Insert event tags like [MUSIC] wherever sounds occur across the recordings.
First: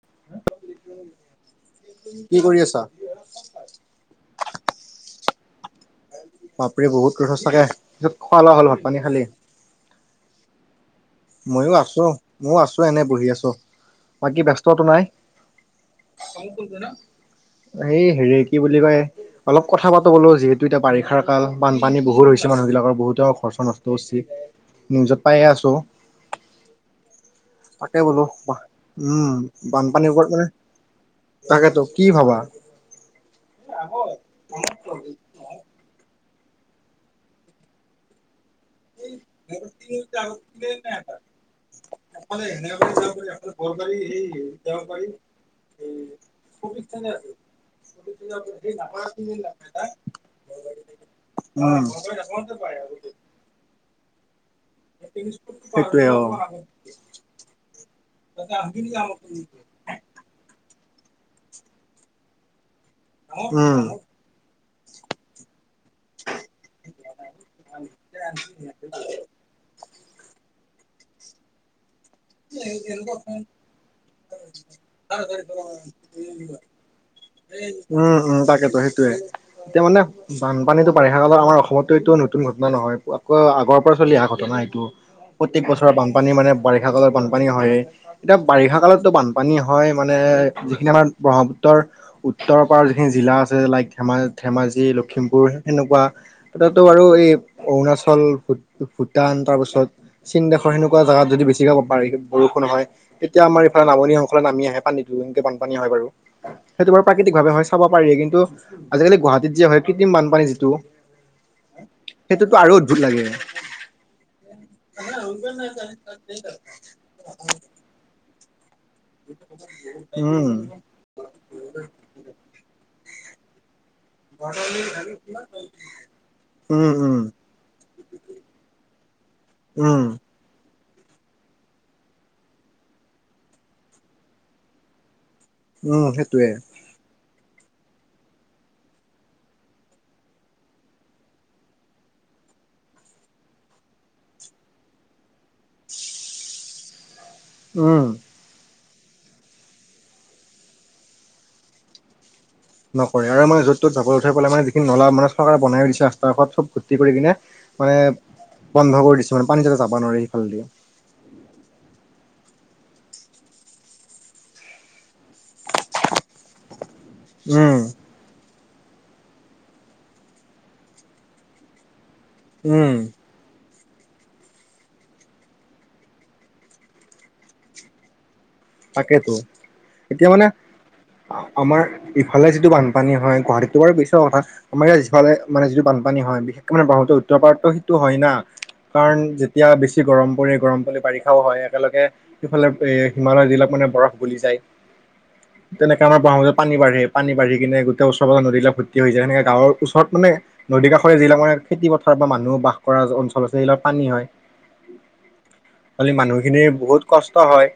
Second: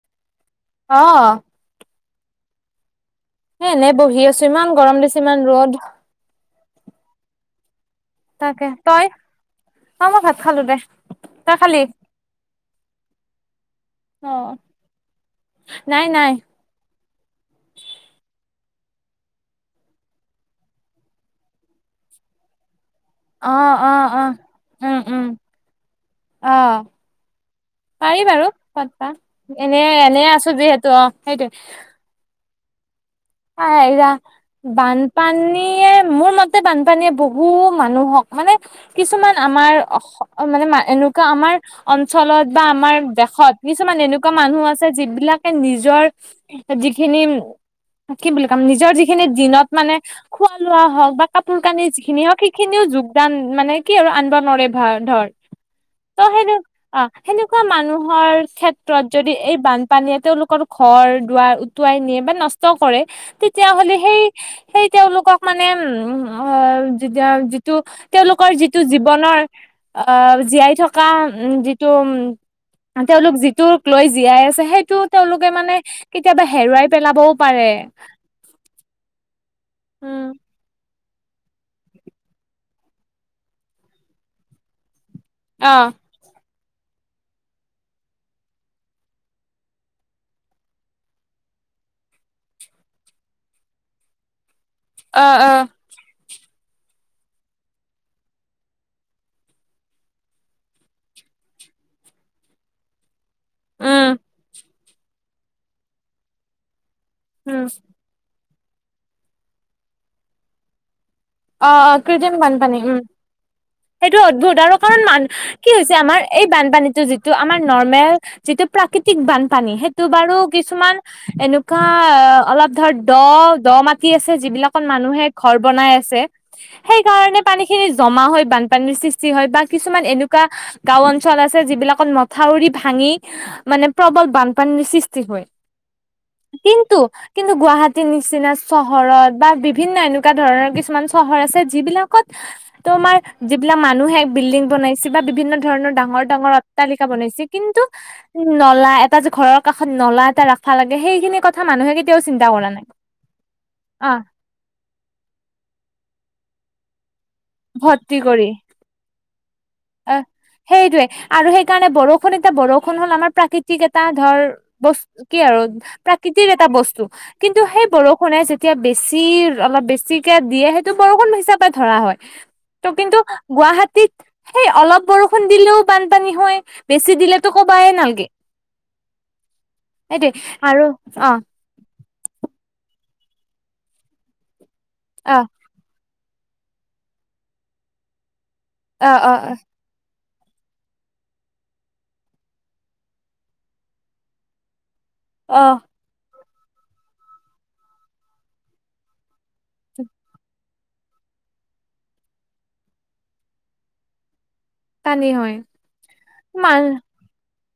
[UNINTELLIGIBLE] অঁ। কি কৰি আছা? বহি আছো ইমান গৰম দিছে ইমান ৰ'দ। বাপৰে বহুত কথ চাগে। তাকে তই, আমাৰ ভাত খালো দে। তই মইয়ো খালি আছো ময়ো আছো এনে বঢ়ি আছ- অ বাকী ব্যস্তটো নাই। নাই নাই এই হেৰিক। কি বুলি কয়, অলপ কথা পাতো বোলো যিহেতু এতিয়া বাৰিষাৰ কাল বানপানী বহুত হৈছে মানুহ বিলাকৰ। বহুতে অ খৰচ নষ্ট অ হৈছ অ নিউজত পায়ে আছোঁ। অহ। পাৰি বোলো বাৰু পাতবা উম এনে বানপানীৰ এনে ওপৰত মানে আছো যিহেতু অ সেইটোৱে। তাকেতো কি ভাবা আএইৰা বানপানীয়ে মোৰ মতে। তে বানপানীয়ে বহু মানুহক মানে [INAUDIBLE] কিছুমান আমাৰ অস মানে এনেকুৱা আমাৰ অঞ্চলত বা আমাৰ দেশত কিছুমান এনেকুৱা মানুহ আছে যিবিলাকে নিজৰ যিখিনি [INAUDIBLE] কি বুলি কম নিজৰ যিখিনি দিনত মানে খোৱা লোৱা হওঁক বা কাপোৰ কানি উম যিখিনি হওঁক সেইখিনিও যোগদান দান মানে কি আৰু আনব নোৱাৰে ভাৰ ধৰ সেইটোৱে অ ত সেনে অ সেনেকুৱা মানুহৰ ক্ষেত্ৰত যদি এই বানপানীয়ে তেওঁলোকৰ ঘৰ দুৱাৰ উটুৱাই নিয়ে বা নষ্ট কৰে তেতিয়া উম হ'লে সেই সেই তেওঁলোকক মানে উম উমম অ যেতিয়া যিটো তেওঁলোকৰ যিটো জীৱনৰ আহ জীয়াই থকা উম তোম তেওঁলোক যিটোক লৈ জীয়াই আছে সেইটো তেওঁলোকে মানে কেতিয়াবা হেৰুৱাই পেলাবও পাৰে উম উম তাকেতো সেইটোয়ে এতিয়া মানে উম বানপানী কিন্ত বাৰিষা কালত আমাৰ অসমতটো এইটো নতুন ঘটনা নহয় প পুৰা আগৰ পৰা চলি অহা ঘটনা এইটো। প্ৰত্যেক বছৰে অ', বানপানী মানে বাৰিষা কালত বানপানী হয়ে এতিয়া বাৰিষা কালতটো বানপানী হয় মানে যিখিনি আমাৰ ব্ৰহ্মপুত্ৰৰ উত্তৰ পাৰৰ যিখিনি জিলা আছে লাইক ধেমা ধেমাজি অ', লখিমপুৰ অ', সেনেকুৱা তথাতো বাৰু এই অৰুণাচল, ভূ ভূটান তাৰপাছত চীন দেশৰ সেনেকুৱা জেগাত যদি বেছি ছিকে হ'ব পাৰে বৰষুণ হয় তেতিয়া আমাৰ এইফালে নামনি উম, অংশলে নামি আহে পানী দোবিনকে বানপানী হয় বাৰু সেইটো বাৰু প্ৰাকৃতিক ভাৱে উম, হয় চাব পাৰি কিন্তু আজিকালি গুৱাহাটীত যে হয় কৃত্ৰিম বানপানী যিটো অ অ কৃত্ৰিম সেইটোতো আৰু বানপানী উম অদ্ভুত লাগে সেইটো অদ্ভূত আৰু কাৰণ মান কি হৈছে আমাৰ এই বানপানীটো যিটো আমাৰ নৰ্মেল যিটো প্ৰাকৃতিক বানপানী সেইটো বাৰু উম কিছুমান এনেকুৱা অলপ ধৰ দ, দ মাটি আছে যিবিলাকত মানুহে ঘৰ বনাই আছে। উম সেই উম কাৰণে পানী খিনি জমা হৈ বানপানীৰ সৃষ্টি হয় বা উম কিছুমান এনেকুৱা গাওঁ অঞ্চল আছে যিবিলাকত মথাউৰি ভাঙি মানে প্ৰবল বানপানীৰ সৃষ্টি হয়। উম সেইটোৱে। কিন্তু কিন্তু গুৱাহাটীৰ নিচিনা চহৰত বা বিভিন্ন এনেকুৱা ধৰণৰ কিছুমান চহৰ আছে যিবিলাকত তোমাৰ যিবিলাক মানুহে বিল্ডিং বনাইছে বা বিভিন্ন ধৰণৰ ডাঙৰ ডাঙৰ অট্টালিকা বনাইছে কিন্তু উম নলা এট তাত যে ঘৰৰ কাষত নলা এটা ৰাখা লাগে সেইখিনি কথা মানুহে কেতিয়াও চি নকৰে আৰু মানে য'ত তত জাবৰ উঠাই পেলাই মানে যিখিনি নলা মানে চৰকাৰে বনাইও দিছে ৰাস্তাৰ কাষত চব ভৰ্ট্টি কৰি কেনে মানে বন্ধ কৰি দি অ' সেইটোৱে আৰু সেইকাৰণে বৰ ষুন এটা বৰষুণ হ'ল আমাৰ প্ৰাকৃতিক এটা ধৰ বস্ত কি আৰু প্ৰাকৃতিক এটা বস্তু। কিন্তু উম সেই বৰষুণে যেত‌ তিয়া বেছি অলপ বেছিকে দিয়ে সেইটো বৰষুণ হিচাপে ধৰা হয়। ত উম কিন্তু গুৱাহাটী সেই অলপ বৰষুণ দিলেও বানপানী হয় বেছি দিলেতো কবাই নালগে। তাকেতো এতিয়া সেইটোৱে মানে আৰু অ আহ আমাৰ ইফালে যি টো বানপানী হয় গুৱাহাটীতটো বাৰু পিছৰ কথা, মানে যিফালে অ মানে যিটো বান পানী হয় বিশেষকে মানে ব্ৰহ্মপুত্ৰৰ উত্তৰ পাৰতটো সিটো হয়ে না, অ কাৰণ অ অ যেতিয়া বেছি গৰম পৰে গৰম পৰলে বাৰিষাও হয় একেলগে, সিফালে এ হিমালয় যিবিলাক মানে বৰফ গলি যায় অ' তেনেকা আমাৰ ব্ৰহ্মপুত্ৰত পানী বাঢ়ে, পানী বাঢ়ি কিনে গোটেই ওচৰ পাজৰৰ নদী বিলাক ভৰ্তি হৈ যায়, সেনেকা গাঁৱৰ ওচৰত মানে নদী কাষৰীয়া যিবিলাক মানে খেতি পথাৰত বা মানুহ বাস কৰা অঞ্চল আছে সেইবিলাকত পানী হয়। পানী হয় হলি মানুহখিনিৰ মান বহুত কষ্ট হয়।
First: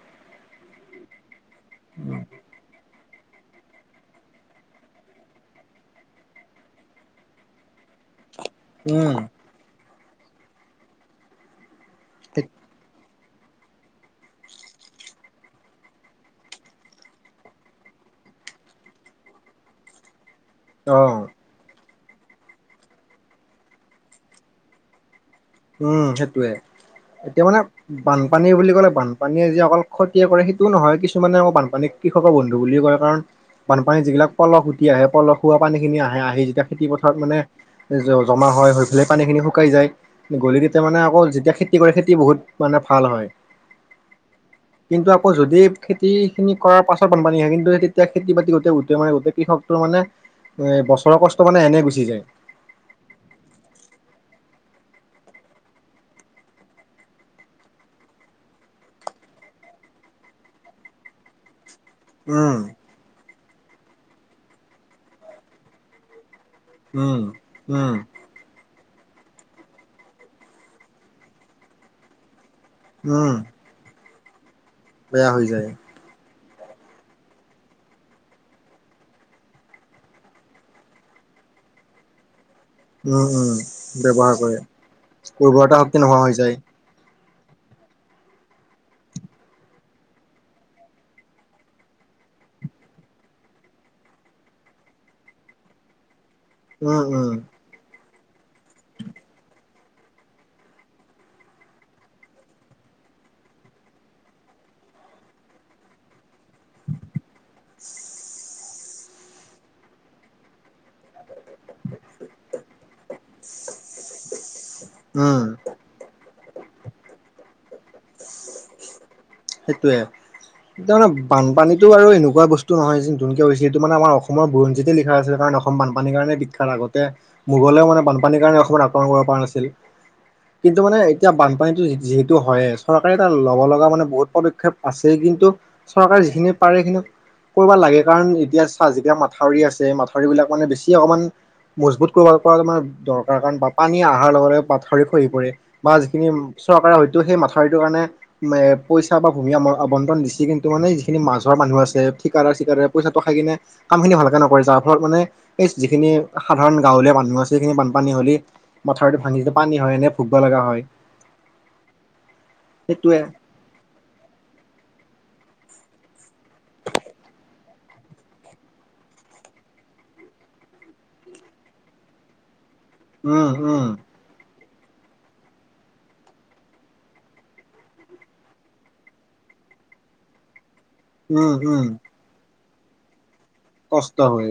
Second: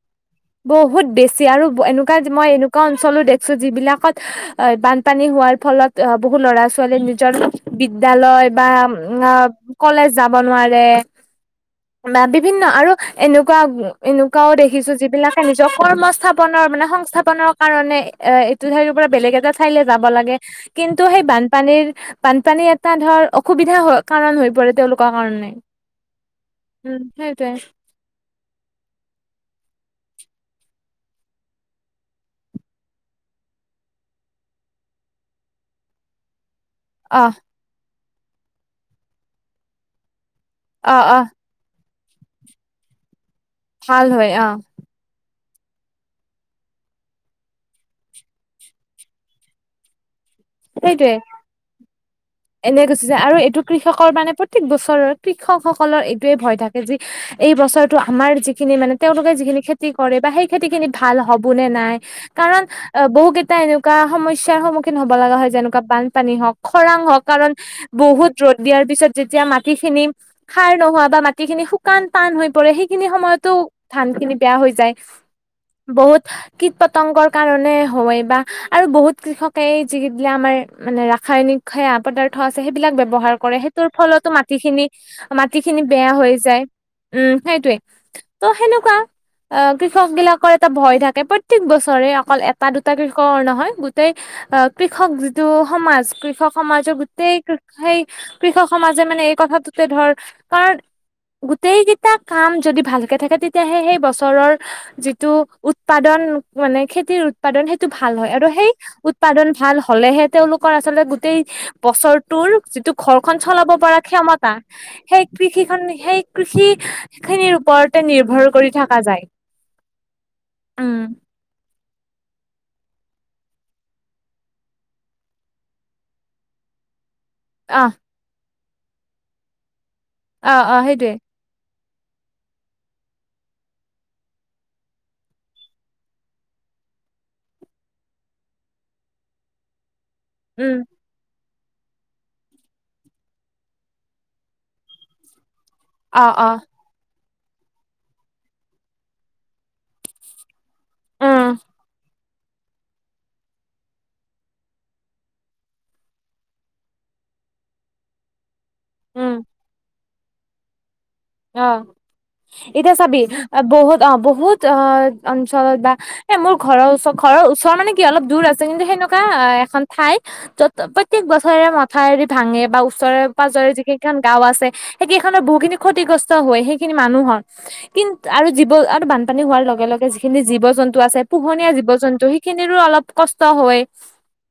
বহুত বেছি আৰু এনেকুৱা মই এনেকুৱা অঞ্চলো দে ছো যিবিলাকত অই বানপানী হোৱাৰ ফলত অ বহু ল'ৰা ছোৱালী নিজৰ বিদ্যালয় বা উম কলেজ যাব নোৱাৰে বা ঠিক বিভিন্ন আৰু এনেকুৱা এনেকুৱাও দেখিছোঁ যিবিলাক নিজৰ কৰ্মস্থাপনৰ মানে সংস্থাপনৰ কাৰণে এ - এইটো ঠাই পৰা বেলেগ এটা ঠাইলৈ যাব লাগে অ কিন্তু সেই বানপানীৰ বানপানী এটা ধৰ অসুবিধা হৈ কাৰণ হৈ পৰে তেওঁলোকৰ কাৰণে। উম সেটোয়ে, উম এতিয়া সেইটোৱে মানে বানপানী বুলি ক'লে বানপানীয়ে যি অকল ক্ষতিয়ে কৰে সেইটোও নহয় কিছুমানে আকৌ বানপানী কৃষকৰ বন্ধু বুলি কয় কাৰণ বানপানীত যিগিলাক পলস উটি আহে পলসুৱা পানী খিনি আহে আহি যেতিয়া খেতি পথাৰত অ মানে জ - জমা হয় হৈ ফেলাই পানীখিনি শুকাই যায়। গ'লি তেতিয়া অ মানে অ আকৌ যেতিয়া খেতি কৰে খেতি বহুত মানে ভাল হয়। ভাল হয় অ'। কিন্তু আকৌ যদি খেতিখিনি কৰাৰ পাছত বানপানী হয় কিন্তু তেতিয়া খেতি বাতি গোটেই উতে মানে গোটেই কৃষকটোৰ মানে এ সেইটোৱে বছৰৰ কষ্ট মানে এনে গুচি যায় এনে গুছি যায় আৰু এইটো কৃষকৰ মানে পত প্ৰত্যেক বছৰত কৃষকসকলৰ এইটোৱে ভয় থাকে যি এই বছৰটো আমাৰ যিখিনি মানে তেওঁলোকে যিখিন খেতি কৰে বা সেই খেতি খিনি ভাল হ'বো নে নাই উম কাৰণ অ বহু কেইটা এনেকুৱা সমস্যাৰ সন্মুখীন হব লগা হয় যেনেকুৱা বানপানী হওঁক খৰাং উম হওক কাৰণ উম বহুত ৰ'দ দিয়াৰ পিছত যেতিয়া মাটি খিনি সাৰ নোহোৱা বা মাটি খিনি শুকান টান হৈ পৰে সেইখিনি উম সময়তো ধান খিনি বেয়া হৈ যায় বেয়া হৈ যায় বহুত কীট পতংগৰ কাৰণে হওৱে বা আৰু বহুত কৃষকেই [UNINTELLIGIBLE] দিলে আমাৰ মানে ৰাসায়নিক সেয়া পদাৰ অ আছে সেইবিলাক উম ব্যৱহাৰ উম কৰে সেইটোৰ ফলতো ব্যৱহাৰ কৰে মাটিখিনি - উৰ্বৰতা মাটিখিনি শক্তি বেয়া নোহোৱা হৈ যায়। উম, সেইটোৱে। ত' সেনেকুৱা। অ কৃষক বিলাকৰ এটা ভয় থাকে প্ৰত্যেক বছৰে অকল এটা দুটা কৃষকৰ নহয় গোটেই অ কৃষক যিটো সমাজ কৃষক সমাজৰ উম, উম, গোটেই কৃষেই। কৃষক সমাজে মানে এই কথাটোতে ধৰ কাৰণ গোটেইকেইটা কাম যদি ভালকে থাকে তেতিয়াহে সেই বছৰৰ যিটো উৎপাদন। মানে খেতিৰ উৎপাদন সেইটো ভাল হয় আৰু সেই উৎপাদন ভাল হলেহে তেওঁলোকৰ আচলতে। গোটেই বছৰটোৰ যিটো ঘৰখন চলাব পৰা ক্ষমতা সেই উম, কৃষিখন সেই। কৃষি খিনিৰ ওপৰতে নিৰ্ভৰ কৰি থকা যায়। সেইটোয়ে তাৰমানে উম বানপানীত। এইটো আৰু এনেকুৱা বস্তু নহয় যে নকে হৈছিল এইটো মানে আমাৰ অসমৰ বুৰঞ্জতে লিা আছিলে কাৰণ অসম বানপানীৰ কাৰণে বিখ্যাত আৰু অতে মোগলেও আহ মানে বানপানীৰ কাৰণে অসমত আক্ৰমণ কৰিব পৰা নাছিল অ অ কিন্তু মানে সেইটোৱে এতিয়া বানপানীটো। যিহেতু হয় চৰকাৰে তাত ল'ব লগা মানে বহুত। পদক্ষেপ আছে কিন্তু চৰকাৰে যিখিনি পাৰে সখিনি কৰিবব লাগে কাৰণ এতিয়া চা জিকা মাথাউৰি আছে মাথাউৰি বিলাক মানে উম বেছি অকমান মজবুত কৰিব পৰা দৰকাৰ কাৰণ বা পানী অহাৰ লগে লগে পাত খৰি খহি পৰে। বা অ যিখিনি অ চৰকাৰে হয়তো সেই মাথাউৰিটোৰ কাৰণে এ পইচা বা ভূমি আৱণ্টন দিছে কিন্ত। ত মানে যিখিনি উম মাছৰ মানুহ আছে। থিকাদাৰ চিকাদাৰ পইচাটো খাই কিনে কাম খিনি ভালকে নকৰে যাৰ ফলত মানে এই যিখিনি সাধাৰণ গাঁৱলীয়া মানুহ। [UNINTELLIGIBLE] মথাৰটো উম ভাঙি যা ই পানী হয় এনে ভুগিব লগা হয়। অ এতিয়া চাবি সেইটোৱে বহুত অ বহুত অ অঞ্চলত বা এ মোৰ ঘৰৰ ওচ ঘৰৰ ওচৰৰ মানে কি অলপ দূৰ আছে কিন্তু সে এনেকুৱা এখন ঠাই য'ত প্ৰত্যেক বছৰে মথাৰি ভাঙে বা। উচৰে উম পাঁজৰে যি উম কেইখন গাঁও আছে সেই কেইখনৰ বহু খিনি খ্ষতি। ক্ষতিগ্ৰস্ত হয় সেইখিনি মানুহৰ কিন্তু আৰু জীৱ আৰু বানপানী হোৱাৰ লগে লগে যিখিনি জীৱ জন্তু। উম পোহনীয়া উম জীৱ জন্তু সেইখিনিৰো অলপ কষ্ট। হয় কষ্ট হৈ।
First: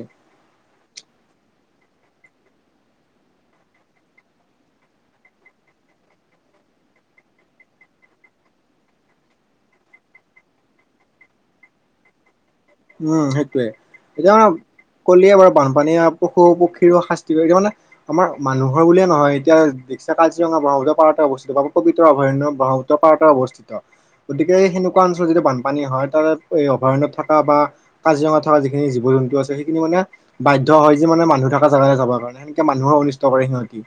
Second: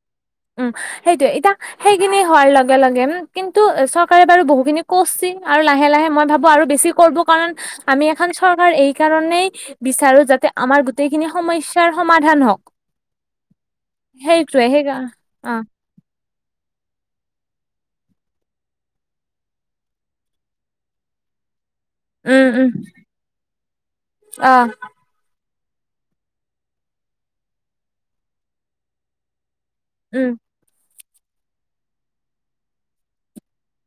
উম সেইটোয়ে এতিয়া সেইখিনি হোৱাৰ লগে লগে উ কিন্তু চৰকাৰে বাৰু বহুখিনি কৰছিল। আৰু লাহে লাহে মই ভাবো আৰু বেছি কৰিব কাৰণ আমি এখন চৰকাৰ এই কাৰণেই বিচাৰো যাতে আমাৰ গোটেইখিনি সমস্যাৰ সমাধান হওক উম সেইটোয়ে এতিয়া সেইটোৱে সেইকা কলিয়া বাৰু অ', বানপানীয়ে পশু পক্ষীৰো শাস্তি এতিয়া মানে আমাৰ মানুহৰ বুলিয়ে নহয় এতিয়া দীশা কাজিৰঙা ব্ৰহ্মপুত্ৰ পাৰত অৱস্থিত বা পবিতাৰ অভয়ণ্য উম, উম, ব্ৰহ্মপত্ৰৰ পাৰত অৱস্থিত গতিকে অ', সেনেকুৱা অঞ্চল যিটো বান পানী হয় তাৰে অভয়াৰণ্য থকা বা কাজিৰঙা থকা যিখিনি জীৱ জন্তু আছে সিনি মানে উম, বাধ্য হয় যে মানে মানুহ থকা জেগালৈ যাব কাৰণে সেনেকে মানুহৰ অনিষ্ট কৰে সিহঁতি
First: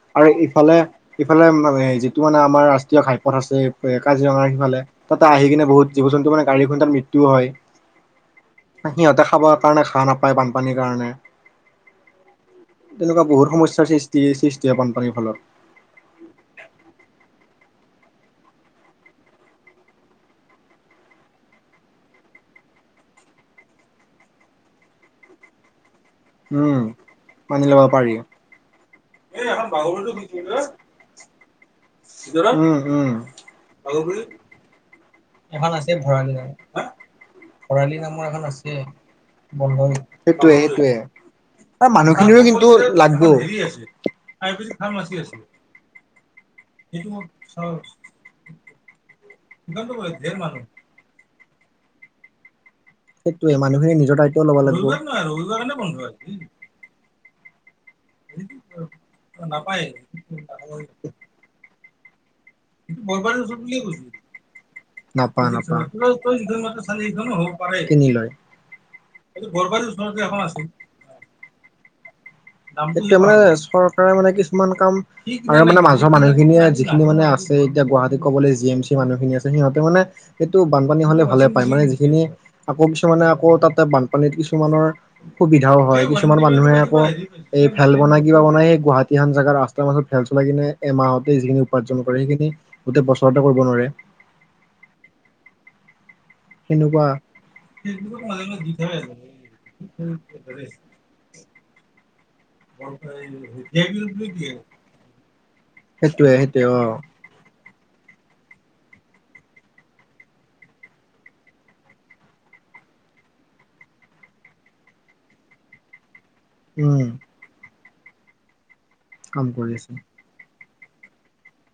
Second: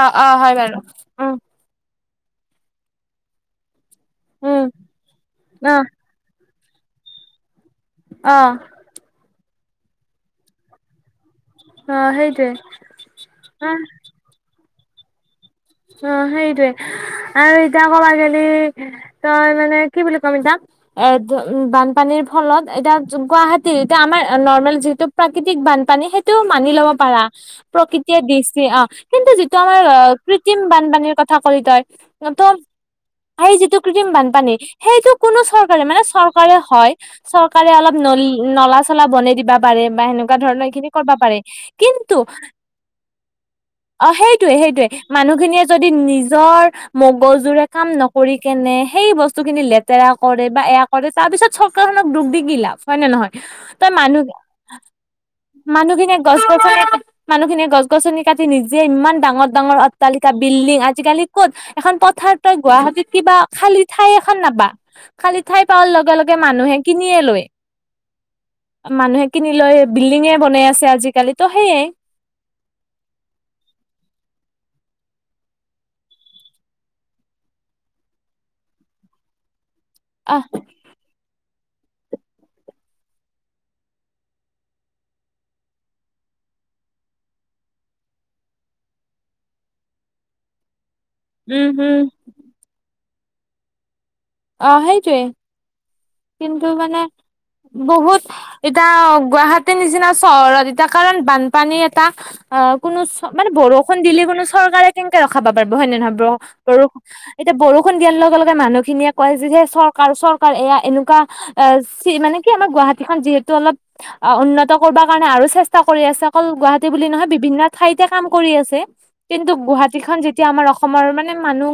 অ', আৰু অ', হয় ইফালে বাৰু। উম, সিফালে মানে য তটো মানে আমাৰ ৰাষ্ট্ৰীয় ঘাইপথ আছে কাজিৰঙা উম, সিফালে তাতে আহি কিনে অ', বহুত জীৱ জন্তটো মানে গাড়ীখন তাত মৃত্যও হয় অ', সিহঁতে খাবৰ কাৰণে ঘাঁ নাপায় বানপানীৰ কাৰণে অ', সেইটোৱে তেনেকুৱা বহুত অ'। সমস্যাৰ সৃষ্টি সৃষ্টি হয় বানপানীৰ ফলত অ সেইটোৱে আৰু এতিয়া ক'বা গলি তই মানে কি বুলি ক'ম এতিয়া এ উ বানপানীৰ ফলত এতিয়া গুৱাহাটীৰ এতিয়া আমাৰ নৰ্মেল যিহেতু প্ৰাকৃতি বান পানী সেইটো মানি উম ল'ব পাৰা মানি ল'ব পাৰি প্ৰকৃতিয়ে দৃষ্টি অ কিন্তু যিটো আমাৰ কৃত্ৰিম বানপানীৰ কথা ক'লি তই ত উম উম সেই যিটো কৃত্ৰিম বানপানী সেই কোনো এখন চৰকাৰে আছে মানে ভৰালি নাম চৰকাৰে হয় চৰকাৰে অলপ ভৰালি নল নামৰ এখন আছে নলা চলা বনাই দিবা বন্ধ পাৰে বা সেনে তেনেকুৱা সেইটোৱে ধৰণৰ এইখিনি সেইটোৱে কৰিবা পাৰে আৰু কিন্তু মানুহখিনিৰো কিন্তু লাগব অ সেইটোয়ে সেইটোয়ে মানুহখিনিয়ে যদি নিজৰ মগজুৰে কাম নকৰি কেনে সেই বস্তু বস্তুখিনি লেতেৰা কৰে বা এয়া কৰে তাৰ পিছত চৰকাৰখনক দুগ দি কি লাভ হয় নে নহয় সেইটোৱে তই মানুহখিনি নিজৰ মানুহ দায়িত্ব ল'ব লাগিব মানুহখিনে গছ গছনি মানুহখিনি গছনি কাটি নিজে ইমান ডাঙৰ ডাঙৰ অট্টালিকা বিল্ডিং আজিকালি ক'ত এখন পথাৰ তই গুৱাহাটীত কিবা খালী ঠাই এখন নাবা খালি নাপা ঠাই নাপা পাৱাৰ লগে লগে মানুহে কিনিয়ে লৈ কিনি লয় মানুহে কিনি লৈ বিল্ডিঙে বনাই আছে আজিকালি তো সেইয়াই সে মানে চৰকাৰে মানে কিছুমান কাম মানে মাজৰ মানুহখিনিয়ে যিখিনি মানে আছে এতিয়া গুৱাহাটিত ক'বলৈ যি এম চি মানুখিনি আছে সিহঁতে মানে আহ সেইটো বানী হ'লে ভাল মানে যিখিনি আকৌ কিছুমানে আকৌ তাতে বানপানীত কিছুমানৰ সুবিধাও হয় কিছুমানান মানুহে আকৌ এই ফেল বনাই কিবা বনাই এই গুৱাহাটী এন জাগা ৰাস্তাৰ মাজত ফেল চলাই কিনে। এমাহতে যিখিনি উম উপাৰ্জন উম কৰে সেইখিনি গোটেই বছৰতে কৰিব নোৱাৰে অ সেইটোৱে কিন্তু মানে সেনেকুৱা বহুত এতিয়া গুৱাহাটীৰ নিচিনা চহৰত এতিয়া কাৰণ বানপানী এটা অ কোনো মানে বৰষুণ দিলে কোনো চৰকাৰে কেনেকে ৰখাব পাৰিব হয় নে নহয় ব সেইটোয়ে সেইটোয়ে অ বৰষুণ এতিয়া বৰষুণ দিয়া লগে লগে মানুহখিনিয়ে কয় যে যে চৰকাৰ চৰকাৰ এয়া এনেকুৱা মানে কি আমাৰ গুৱাহাটীখন যিহেতু অলপ অ উন্নত কৰিব কাৰণে আৰু চেষ্টা কৰি আছে। অকল গুৱাহাটী বুলি উম নহয় বিভিন্ন ঠাইতে কাম কৰি আছে কাম কিন্তু কৰি আছে গুৱাহাটীখন যেতিয়া আমাৰ অসমৰ মানে মানুহ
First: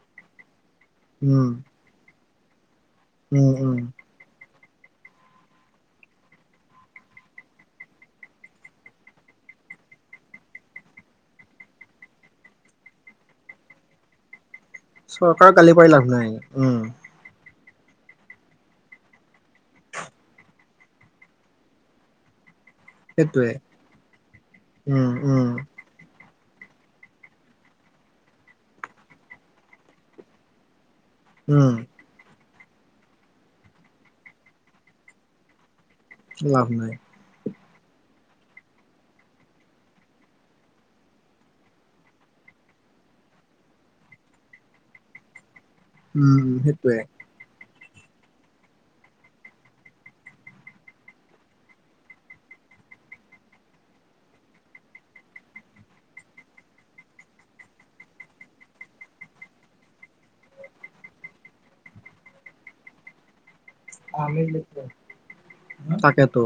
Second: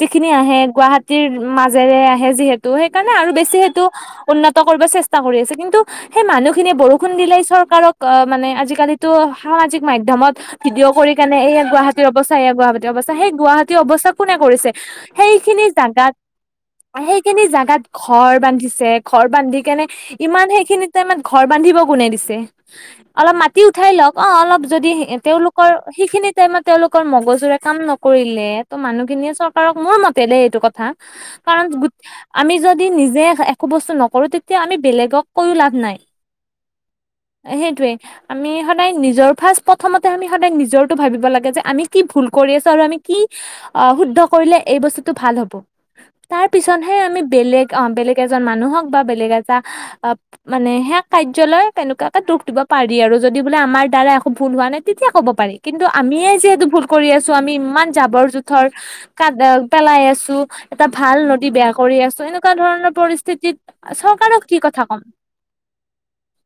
যিখিনি আহে গুৱাহাটীৰ উম মাজেৰে আহে যিহেতু ত সেইকাৰণে আৰু উম বেছি উম সেইটো উন্নত চেষ্টা কৰি আছে কিন্তু সেই মানুহখিনিয়ে বৰষুণ দিলে চৰকাৰক মানে আজিকালীটো সামাজিক মাধ্যমত ভিডিঅ' কৰি কেনে এইয়া গুৱাহাটীৰ অৱস্থা এইয়া গুৱাহাটীৰ অৱস্থা সেই গুৱাহাটী অৱস্থা কোনে কৰিছে চৰকাৰৰ গালি পাৰি লাভ নাই। উম আহ সেই কিনে। জাগাত ঘৰ বান্ধিছে ঘৰ বান্ধি কেনে ইমান সেইখিনি টাইমত ঘৰ বান্ধিব কোনে দিছে অলপ সেইটোৱে মাটি উঠাই লওক অ অলপ যদি উম উম তেওঁওলোকৰ সেইখিনিত টাইমত তেওঁলোকৰ মগজুৰে কাম নকৰিলে ত' মানুহখিনিয়ে চৰকাৰক মোৰ মতে দেই এইটো কথা কাৰণ উম আমি যদি নিজে একো বস্তু নকৰোঁ তেতিয়া আমি বেলেগক কৈও লাভ নাই। লাভ নাই। সেইটোয়ে আমি সদায় নিজৰ ফাৰ্ষ্ট প্ৰথমতে আমি সদায় নিজৰটো ভাবিব লাগে যে আমি কি ভুল কৰি আছো আৰু আমি কি অ শুদ্ধ কৰিলে এই বস্তুটো ভাল হ'ব উম তাৰ উম পিছতহে সেইটোয়ে আমি বেলেগ অ বেলেগ এজন মানুহক বা বেলেগ এটা মানে সে কাৰ্যলয় তেনেকুৱাকে দুখ দিব। পাৰি আৰু যদি বোলে আমাৰ দ্বাৰা আমি ভুল হোৱা নাই তেতিয়া ক'ব পাৰি কিন্তু আমিয়ে যিহেতু ভুল কৰি আছো আমি ইমান জাবৰ জোথৰ ক পেলাই আছো এটা ভাল নদী বেয়া কৰি আছো এনেকুৱা ধৰণৰ পৰিস্থিতিত চৰকাৰক কি কথা ক'ম তাকেতো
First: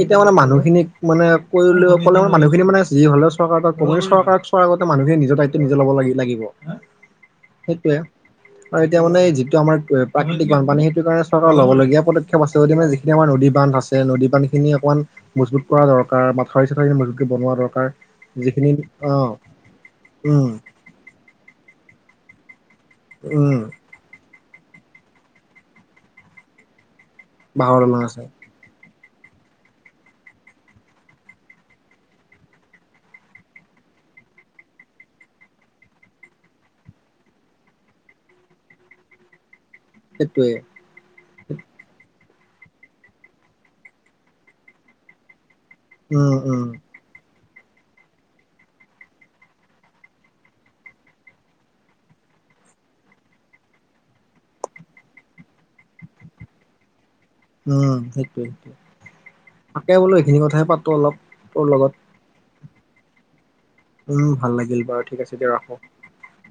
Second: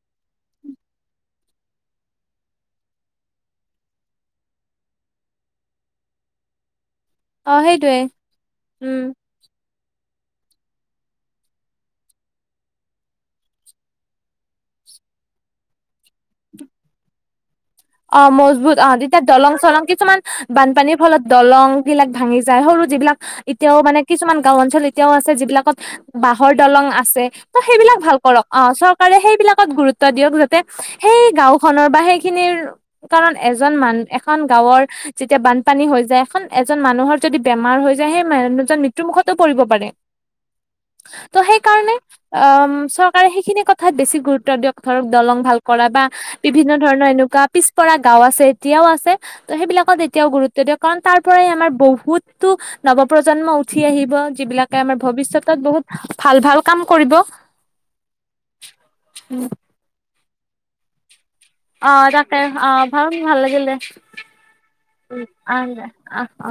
এতিয়া মানে মানুহ মানে কৰিলে'লে মানুখিনি মানে যি হ'লেও চৰকাৰ চৰকাৰক আ মানুখিনিয়ে নিজৰ নিজে লব লাগিব অ সেইটোয়ে সেইটোৱে আৰু এতিয়া উম মানে যিটো আমাৰ প্ৰাকৃতিক বানপানী সেইটো কাৰণে চৰকাৰে ল'ব লগীয়া। পদক্ষেপ আছে যিখিনি আমাৰ নদী বান্ধ আছে নদী বান্ধ খিনি অকণমান মজবুত কৰা দৰকাৰ মথাউৰি, চথাউৰি মজু বনোৱাৰ অ মজবুত অ তেতিয়া দলং চলং কিছুমান উম বানপানীৰ ফলত দলং বিলাক ভাঙি যায় সৰু যিবিলাক উম এতিয়াও মানে কিছুমান গাঁও অঞ্চল এতিয়াও আছে যিবিলাকত বাঁহৰ দলং বাঁহৰ সেইবিলাক দলং ভাল আছে কৰক অ চ সেইবিলাকত গুৰুত্ব দিয়ক যাতে সেই গাঁওখনৰ বা সেইখিনিৰ কাৰণ এজন মান এখন গাঁৱৰ যেতিয়া বানপানী হৈ যায় এখন এজন মানুহৰ যদি বেমাৰ হৈ যায় সেই মানুহ জন মৃত্যু মুুখতো পৰিব পাৰে সেইটোৱে ত সেইকাৰণে অ চৰকাৰে সেইখিনি কথাত বেছি গুৰুত্ব দিয়ক ধৰক দলং ভাল কৰা বা উম উম বিভিন্ন ধৰণৰ এনেকুৱা পিছপৰা গাওঁ আছে এতিয়াও আছে ত' সেইবিলাকত এতিয়াও গুৰুত্ব দিয় কাৰণ তাৰ পৰাই আমাৰ বহুতো নৱ প্ৰজন্ম উঠি আহিব যিবিলাকে আমাৰ ভৱিষ্যতত বহুত ভাল ভাল কাম কৰিব। উম সেইটোৱে সেইটো তাকে বোলো এইখিনি কথাইে পাতো অলপ। তোৰ লগত অ তাকে অ ভাল ভাল লাগিল দে, উম ভাল লাগিল বাৰু উ ঠিক আছে দিয়া আ ৰাখো। অ অ